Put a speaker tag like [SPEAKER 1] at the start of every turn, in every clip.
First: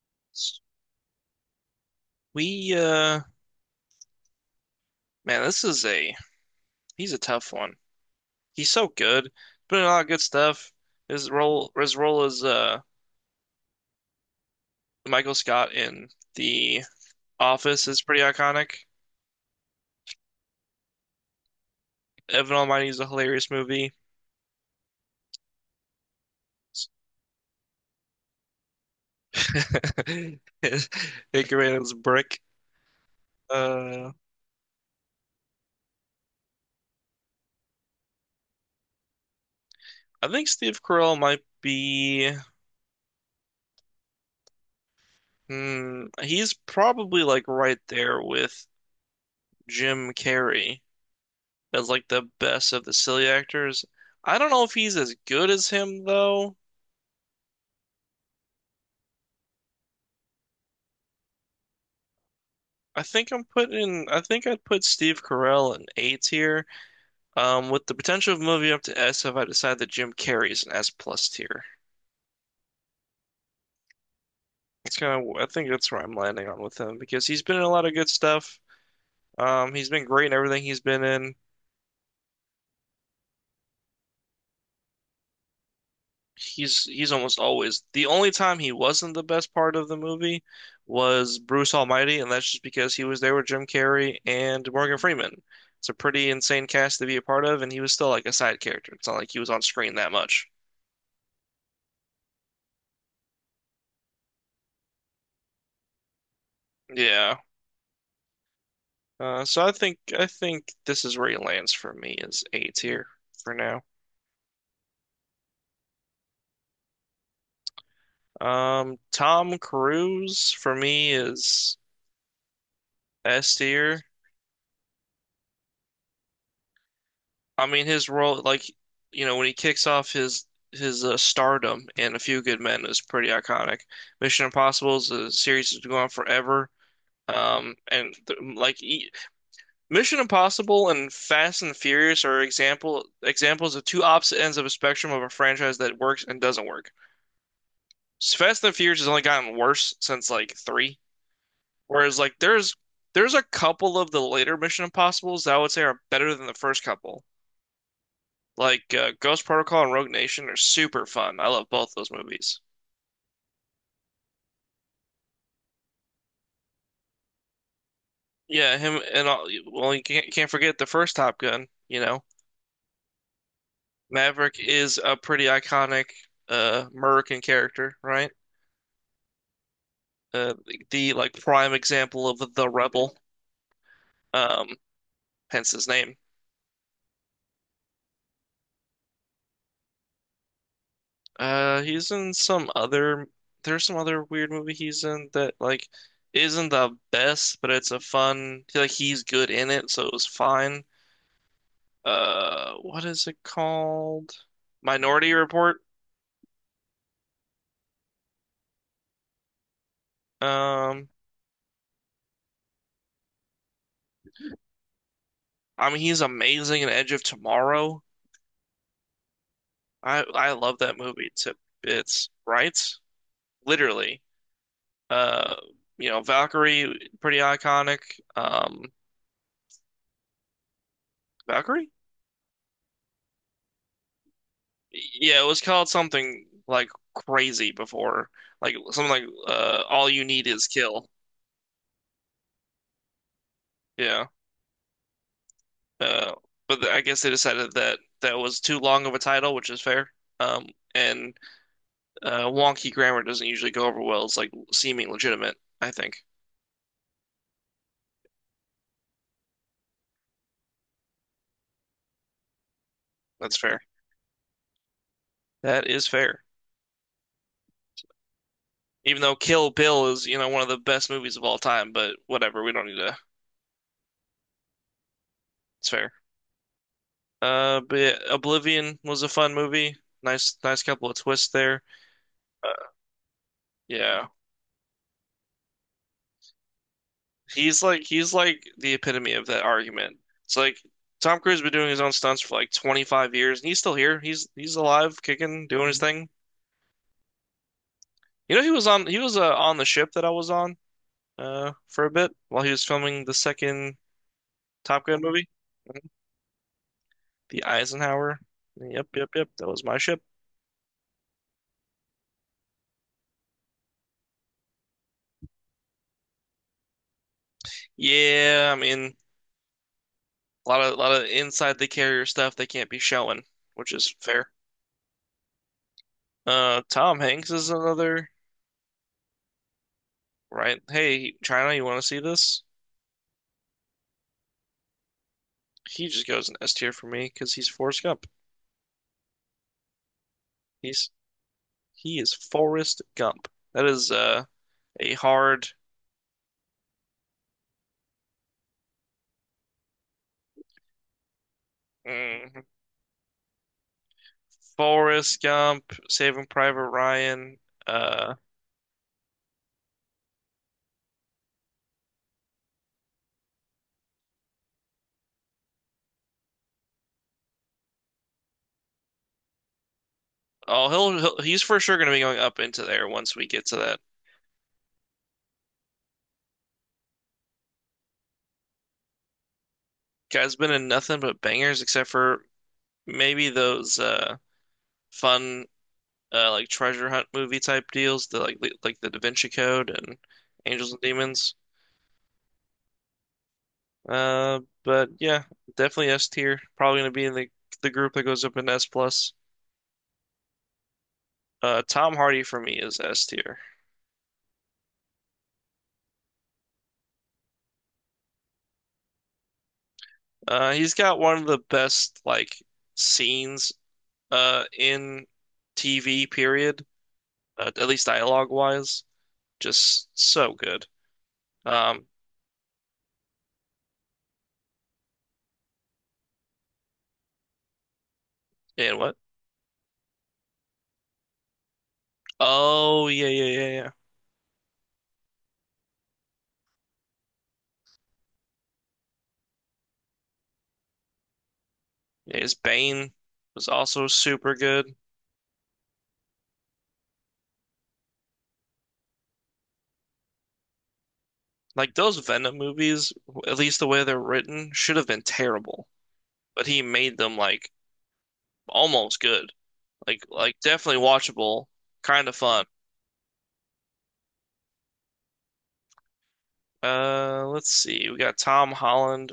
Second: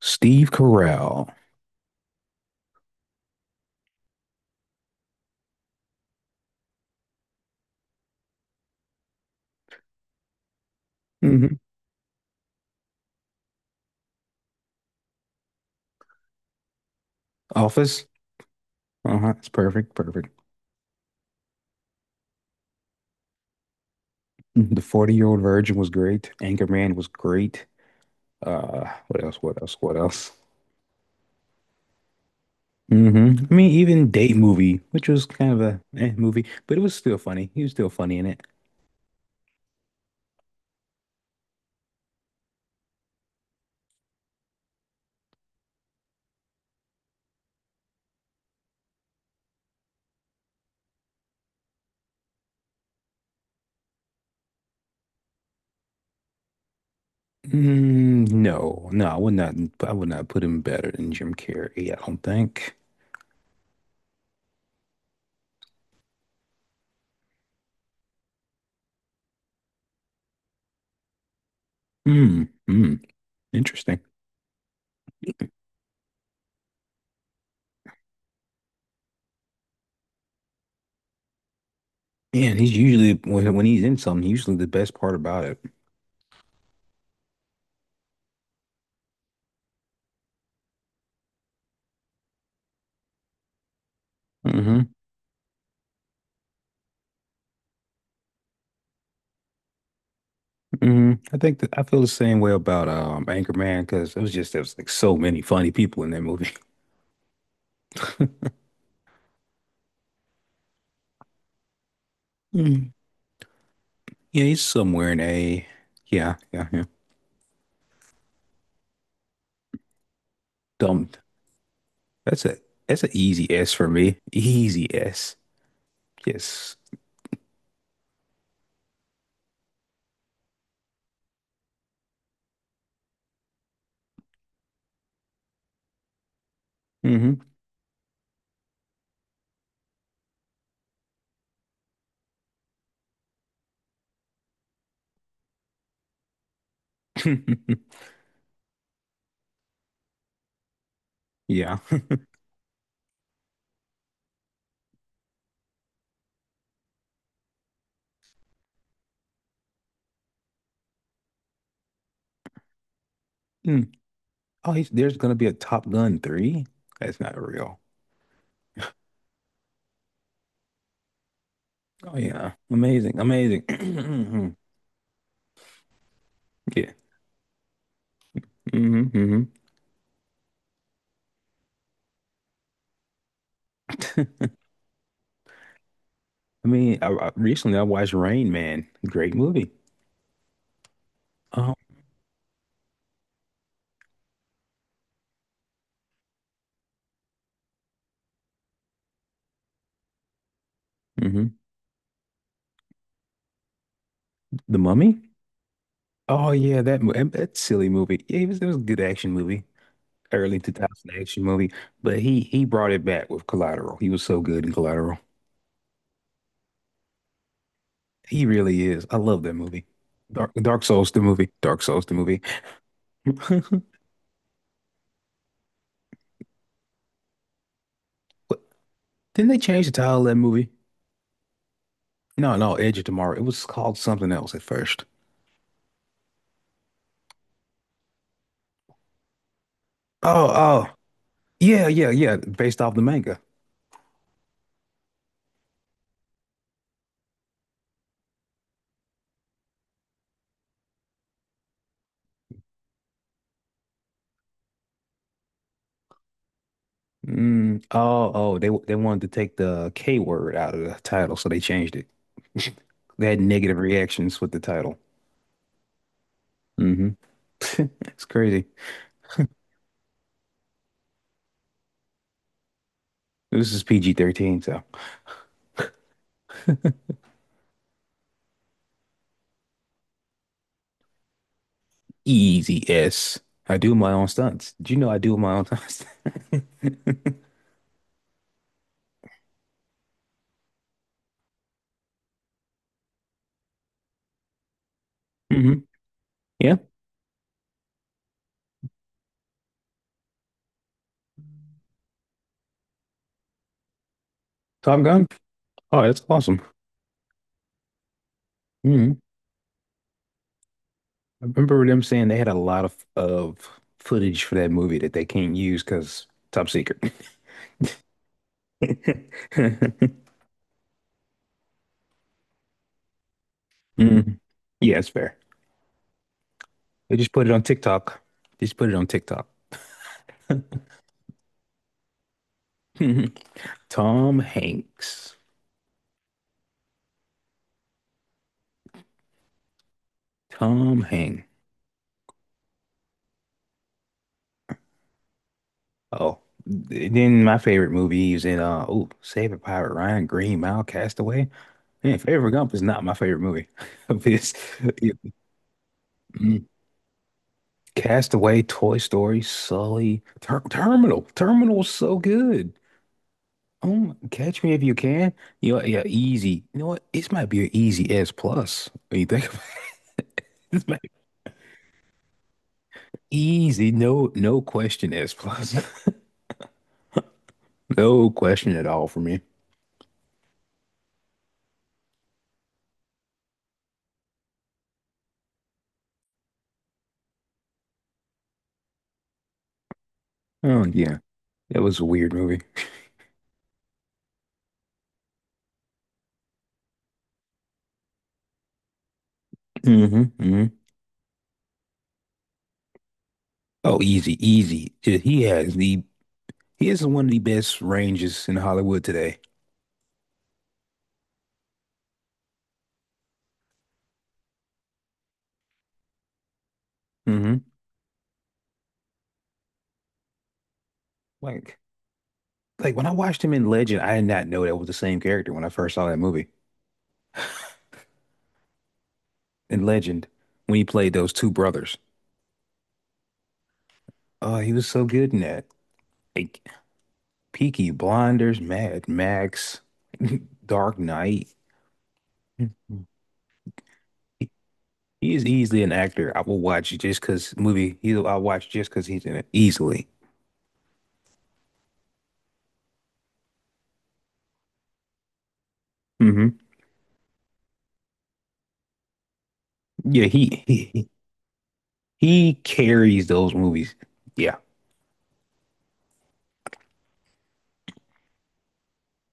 [SPEAKER 1] Steve Carell.
[SPEAKER 2] We uh this is a He's a tough one. He's so good. Put in a lot of good stuff. His
[SPEAKER 1] Mhm.
[SPEAKER 2] role his role as Michael Scott in The Office is
[SPEAKER 1] Office.
[SPEAKER 2] pretty iconic.
[SPEAKER 1] Uh-huh. It's perfect. Perfect.
[SPEAKER 2] Evan Almighty is a hilarious movie.
[SPEAKER 1] Mm-hmm. The 40-Year-Old Virgin was great. Anchorman was great. What else? What else? What else?
[SPEAKER 2] Edgar Wright's Brick.
[SPEAKER 1] I mean, even
[SPEAKER 2] Uh
[SPEAKER 1] Date Movie, which was kind of a movie, but it was still funny. He was still funny in it.
[SPEAKER 2] I think Steve Carell might be he's probably like right there with Jim Carrey as like the best of the silly actors. I don't know if he's as good as him though.
[SPEAKER 1] Mm, no, no, I would not. I would not put him better than Jim Carrey. I don't think.
[SPEAKER 2] I think I'd put Steve Carell in A tier, with the potential of moving up to S if I decide that Jim Carrey's an S plus tier.
[SPEAKER 1] Mm, mm, interesting.
[SPEAKER 2] It's kind of I think that's where I'm landing on with him because he's been in a lot of good stuff. He's been great in everything he's been in.
[SPEAKER 1] Yeah, he's usually, when he's in something, usually the best part about it.
[SPEAKER 2] He's almost always the only time he wasn't the best part of the movie was Bruce Almighty, and that's just because he was there with Jim Carrey and
[SPEAKER 1] hmm
[SPEAKER 2] Morgan Freeman. It's a pretty insane cast to be a part of, and he was still like a side character. It's not like he was on screen that much.
[SPEAKER 1] I think that I feel the same way about Anchorman, because it was just there was like so many funny people in that movie.
[SPEAKER 2] Yeah. So I think this is where he lands for me is A
[SPEAKER 1] Mm.
[SPEAKER 2] tier for now.
[SPEAKER 1] Yeah, he's somewhere in a, yeah, yeah, yeah.
[SPEAKER 2] Tom Cruise for
[SPEAKER 1] Dumb.
[SPEAKER 2] me is
[SPEAKER 1] That's a that's an easy
[SPEAKER 2] S
[SPEAKER 1] S for
[SPEAKER 2] tier.
[SPEAKER 1] me. Easy S. Yes.
[SPEAKER 2] I mean, his role, like, you know, when he kicks off his stardom in A Few Good Men is pretty iconic. Mission Impossible is a series that's gone on forever.
[SPEAKER 1] Hmm.
[SPEAKER 2] And th like e Mission Impossible and Fast and Furious are examples of two opposite ends of a spectrum of a franchise that works and doesn't work. Fast and Furious has only gotten worse since like three,
[SPEAKER 1] Yeah.
[SPEAKER 2] whereas like there's a couple of the later Mission Impossibles that I would say are better than the first couple. Like Ghost Protocol and Rogue Nation are super fun. I love both those movies.
[SPEAKER 1] Mm. Oh, there's gonna be a Top Gun 3? That's not real.
[SPEAKER 2] Yeah, him and all, well, you can't forget the first Top Gun, you
[SPEAKER 1] Oh
[SPEAKER 2] know.
[SPEAKER 1] yeah. Amazing. Amazing. Mhm.
[SPEAKER 2] Maverick is a pretty iconic
[SPEAKER 1] Yeah.
[SPEAKER 2] American character, right?
[SPEAKER 1] Hmm. Hmm.
[SPEAKER 2] The, like prime example of the rebel. Um Hence his name.
[SPEAKER 1] I mean, recently I watched Rain Man. Great movie. Oh.
[SPEAKER 2] He's in some other there's some other weird movie he's in that like isn't the best, but it's a fun like he's good in it, so it was fine. What is it called?
[SPEAKER 1] The Mummy?
[SPEAKER 2] Minority Report.
[SPEAKER 1] Oh yeah, that silly movie. Yeah, it was a good action movie, early
[SPEAKER 2] Um
[SPEAKER 1] 2000 action movie. But he brought it back with Collateral. He was so good in Collateral.
[SPEAKER 2] I mean he's amazing in Edge of Tomorrow.
[SPEAKER 1] He really is. I love that movie. Dark
[SPEAKER 2] I love
[SPEAKER 1] Dark
[SPEAKER 2] that
[SPEAKER 1] Souls the
[SPEAKER 2] movie
[SPEAKER 1] movie.
[SPEAKER 2] to
[SPEAKER 1] Dark Souls the
[SPEAKER 2] bits,
[SPEAKER 1] movie.
[SPEAKER 2] right? Literally. Uh you know, Valkyrie, pretty iconic.
[SPEAKER 1] What-
[SPEAKER 2] Um
[SPEAKER 1] Didn't they change the title of that movie?
[SPEAKER 2] Valkyrie?
[SPEAKER 1] No, no, Edge of Tomorrow. It was called something else at first.
[SPEAKER 2] Yeah, it was called something like crazy before. Like something like All You Need
[SPEAKER 1] Oh,
[SPEAKER 2] Is
[SPEAKER 1] oh,
[SPEAKER 2] Kill.
[SPEAKER 1] yeah, yeah, yeah. Based off the manga.
[SPEAKER 2] Yeah. Uh but I guess they decided that that was too long of a title, which is fair. Um and Wonky grammar doesn't usually go over well. It's like seeming legitimate, I think.
[SPEAKER 1] Mm, oh, oh, they wanted to take the K word out of the title, so they changed it. They had
[SPEAKER 2] That's
[SPEAKER 1] negative
[SPEAKER 2] fair.
[SPEAKER 1] reactions with the title.
[SPEAKER 2] That is fair.
[SPEAKER 1] Hmm. It's crazy.
[SPEAKER 2] Even though Kill Bill is, you know, one of the best movies of all time, but whatever, we don't need to.
[SPEAKER 1] This is PG-13, so
[SPEAKER 2] It's fair. But yeah, Oblivion was a fun movie. Nice, nice couple of twists there.
[SPEAKER 1] easy
[SPEAKER 2] Uh,
[SPEAKER 1] S. I do my
[SPEAKER 2] yeah,
[SPEAKER 1] own stunts. Did you know I do my own stunts?
[SPEAKER 2] he's like the epitome of that argument. It's like Tom Cruise has been doing his own stunts for like 25 years, and he's still here. He's alive, kicking,
[SPEAKER 1] hmm.
[SPEAKER 2] doing his thing.
[SPEAKER 1] Yeah,
[SPEAKER 2] You know, he was on the ship that I was on. For a bit while he was filming the second
[SPEAKER 1] Top
[SPEAKER 2] Top Gun
[SPEAKER 1] Gun.
[SPEAKER 2] movie,
[SPEAKER 1] Oh,
[SPEAKER 2] mhm,
[SPEAKER 1] that's awesome.
[SPEAKER 2] the Eisenhower. Yep,
[SPEAKER 1] hmm
[SPEAKER 2] yep, yep. That was my ship.
[SPEAKER 1] I remember them saying they had a lot of footage for that movie that they can't use because top secret.
[SPEAKER 2] Yeah, I mean, a lot of inside the carrier stuff they can't be showing, which is
[SPEAKER 1] Mhm.
[SPEAKER 2] fair.
[SPEAKER 1] Yeah, it's fair. They
[SPEAKER 2] Tom
[SPEAKER 1] just put
[SPEAKER 2] Hanks
[SPEAKER 1] it on
[SPEAKER 2] is
[SPEAKER 1] TikTok.
[SPEAKER 2] another,
[SPEAKER 1] Just put it on TikTok.
[SPEAKER 2] right? Hey, China, you want to see this?
[SPEAKER 1] Tom Hanks.
[SPEAKER 2] He just goes in S tier for me because he's Forrest Gump.
[SPEAKER 1] Tom
[SPEAKER 2] He's
[SPEAKER 1] Hanks.
[SPEAKER 2] he is Forrest Gump. That is a hard
[SPEAKER 1] Oh, then my favorite movie he was in, oh, Saving Private Ryan, Green Mile, Castaway. Man, Favorite
[SPEAKER 2] mm,
[SPEAKER 1] Gump is not my favorite movie. It's it-
[SPEAKER 2] Forrest Gump, Saving
[SPEAKER 1] mm,
[SPEAKER 2] Private Ryan, uh.
[SPEAKER 1] Castaway, Toy Story, Sully, Terminal. Terminal was so good. Oh, Catch Me If You Can. You know, yeah, easy. You know what? This might be an easy S plus. When you think about it, this
[SPEAKER 2] Oh,
[SPEAKER 1] might be
[SPEAKER 2] he's for sure going to be going up into there once we get to
[SPEAKER 1] easy.
[SPEAKER 2] that.
[SPEAKER 1] No, no question, S plus. No question at all for me.
[SPEAKER 2] Guy's been in nothing but bangers except for maybe those fun like treasure hunt movie type deals, like the Da Vinci Code and
[SPEAKER 1] Oh
[SPEAKER 2] Angels and
[SPEAKER 1] yeah,
[SPEAKER 2] Demons.
[SPEAKER 1] that was a weird movie.
[SPEAKER 2] But yeah, definitely S tier. Probably going to be in the group that goes up in S plus.
[SPEAKER 1] Hmm.
[SPEAKER 2] Tom Hardy for me is S tier.
[SPEAKER 1] Oh, easy, easy. Yeah, he is one of the best ranges in Hollywood today.
[SPEAKER 2] He's got one of the best like scenes in TV period,
[SPEAKER 1] hmm
[SPEAKER 2] at least dialogue wise. Just so good.
[SPEAKER 1] Like,
[SPEAKER 2] Um,
[SPEAKER 1] like, when I watched him in Legend, I did not know that was the same character when I first saw that movie.
[SPEAKER 2] and what?
[SPEAKER 1] In Legend, when he played those two brothers,
[SPEAKER 2] Oh, yeah, yeah, yeah, yeah.
[SPEAKER 1] oh, he was so good in that. Like Peaky Blinders, Mad Max, Dark Knight.
[SPEAKER 2] Yeah, his
[SPEAKER 1] Mhm.
[SPEAKER 2] Bane was also
[SPEAKER 1] He
[SPEAKER 2] super good.
[SPEAKER 1] he is easily an actor I will watch just because movie. He I'll watch just because he's in it easily.
[SPEAKER 2] Like those Venom movies, at least the way they're written, should have been terrible,
[SPEAKER 1] Hmm.
[SPEAKER 2] but he made them like almost good.
[SPEAKER 1] Yeah,
[SPEAKER 2] Like
[SPEAKER 1] he,
[SPEAKER 2] definitely
[SPEAKER 1] he
[SPEAKER 2] watchable, kind of
[SPEAKER 1] He
[SPEAKER 2] fun.
[SPEAKER 1] carries those movies. Yeah.
[SPEAKER 2] Let's see. We got Tom Holland.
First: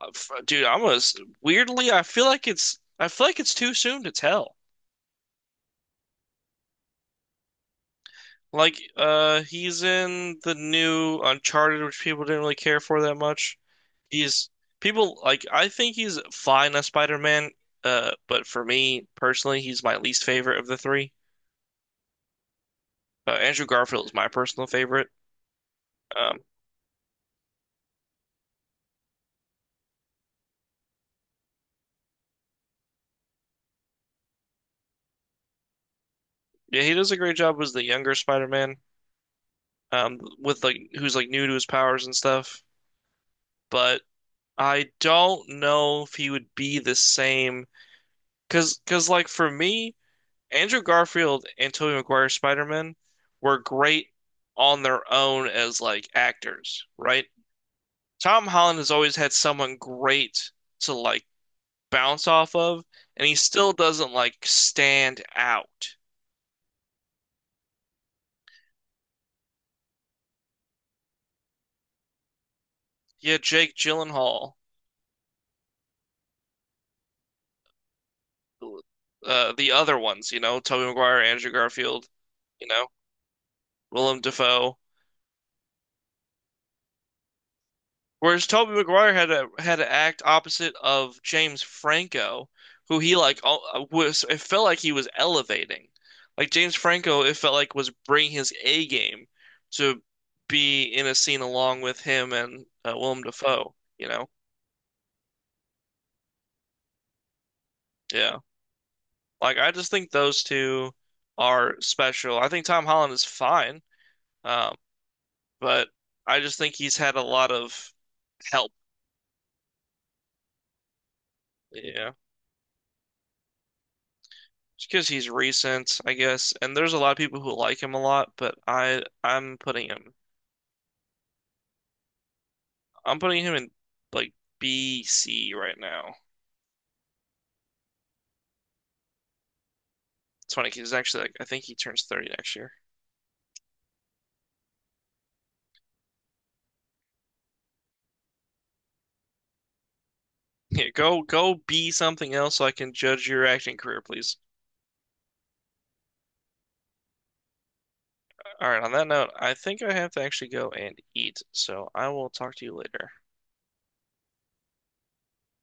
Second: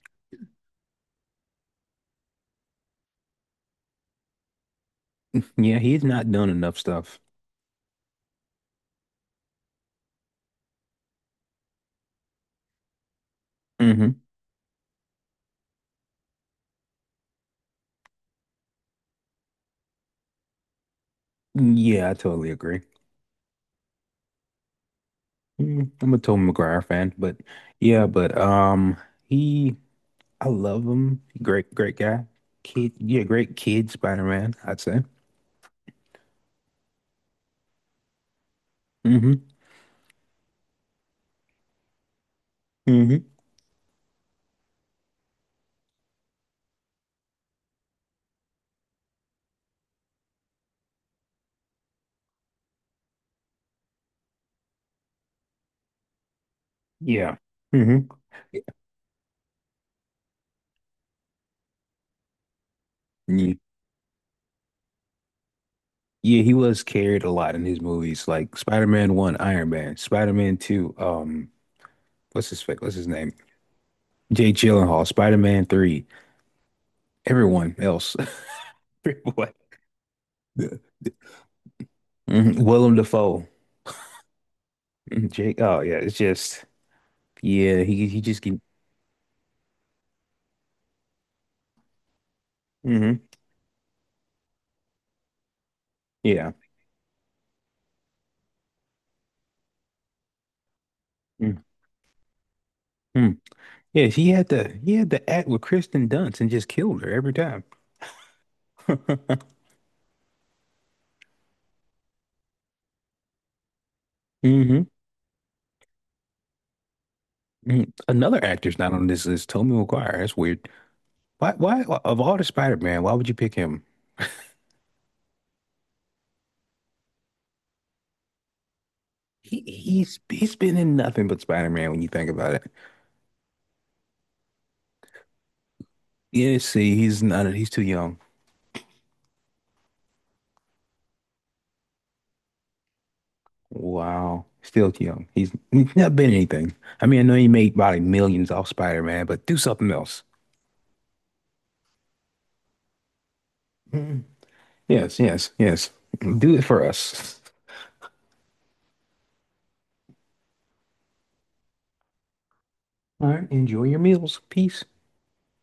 [SPEAKER 2] F- Dude, I'm gonna, s- Weirdly, I feel like it's too soon to tell.
[SPEAKER 1] Yeah, he's not done enough stuff.
[SPEAKER 2] Like, he's in the new Uncharted, which people didn't really care for that much.
[SPEAKER 1] Hmm.
[SPEAKER 2] He's People like I think he's fine as Spider-Man, but for me personally, he's my least favorite of the three.
[SPEAKER 1] Yeah, I totally agree.
[SPEAKER 2] Andrew Garfield is my personal favorite.
[SPEAKER 1] Mm, I'm a
[SPEAKER 2] Um,
[SPEAKER 1] Tobey Maguire fan, but yeah, but he I love him. Great, great guy. Kid, yeah, great kid Spider-Man, I'd say.
[SPEAKER 2] yeah, he does a great job as the younger Spider-Man,
[SPEAKER 1] Hmm.
[SPEAKER 2] with like who's like new to his powers and stuff.
[SPEAKER 1] Hmm.
[SPEAKER 2] But I don't know if he would be the same, cause like for me. Andrew Garfield and Tobey Maguire's Spider-Man were great on their own as like actors, right?
[SPEAKER 1] Yeah. Hmm.
[SPEAKER 2] Tom Holland has always had someone great to like bounce off of, and he
[SPEAKER 1] Yeah.
[SPEAKER 2] still doesn't like stand out.
[SPEAKER 1] Yeah, he was carried a lot in his movies, like Spider-Man 1, Iron Man, Spider-Man 2, what's his name?
[SPEAKER 2] Yeah, Jake
[SPEAKER 1] Jake
[SPEAKER 2] Gyllenhaal,
[SPEAKER 1] Gyllenhaal, Spider-Man 3, everyone else.
[SPEAKER 2] the other ones, you know,
[SPEAKER 1] The-
[SPEAKER 2] Tobey
[SPEAKER 1] the-
[SPEAKER 2] Maguire, Andrew Garfield,
[SPEAKER 1] mhm.
[SPEAKER 2] you know,
[SPEAKER 1] Willem Dafoe.
[SPEAKER 2] Willem Dafoe.
[SPEAKER 1] Mhm, Jake. Oh yeah, it's just, yeah, he just
[SPEAKER 2] Whereas
[SPEAKER 1] can.
[SPEAKER 2] Toby Maguire had to act opposite of James Franco, who he
[SPEAKER 1] Hmm.
[SPEAKER 2] like al- was. It felt like he was elevating. Like
[SPEAKER 1] Yeah.
[SPEAKER 2] James Franco, it felt like was bringing his A game to be in a scene
[SPEAKER 1] Hmm.
[SPEAKER 2] along with him and Willem Dafoe.
[SPEAKER 1] Yeah,
[SPEAKER 2] You
[SPEAKER 1] he
[SPEAKER 2] know,
[SPEAKER 1] had to he had to act with Kristen Dunst and just killed her every time.
[SPEAKER 2] yeah. Like I just think those two are special. I think Tom Holland is fine, um,
[SPEAKER 1] hmm
[SPEAKER 2] but I just think he's had a lot of
[SPEAKER 1] Another
[SPEAKER 2] help.
[SPEAKER 1] actor's not on this list, Tobey Maguire. That's weird. Why
[SPEAKER 2] Yeah.
[SPEAKER 1] of all the Spider-Man, why would you pick him?
[SPEAKER 2] Just because he's recent, I guess. And there's a lot of people who like him a lot, but
[SPEAKER 1] He he's he's been in nothing but Spider-Man when you think about it.
[SPEAKER 2] I'm putting him in like B C right now.
[SPEAKER 1] Yeah, see, he's not, he's too young.
[SPEAKER 2] It's funny 'cause he's actually like I think he turns 30 next year.
[SPEAKER 1] Wow. Still young. He's not been anything. I mean, I know he made probably millions off Spider-Man, but do something else.
[SPEAKER 2] Yeah, go be something else so I can judge your acting career,
[SPEAKER 1] Mm.
[SPEAKER 2] please.
[SPEAKER 1] Yes, yes, yes. Do it for us.
[SPEAKER 2] All right, on that note, I think I have to actually go and eat, so I will talk to you later.
[SPEAKER 1] All right. Enjoy your meals. Peace.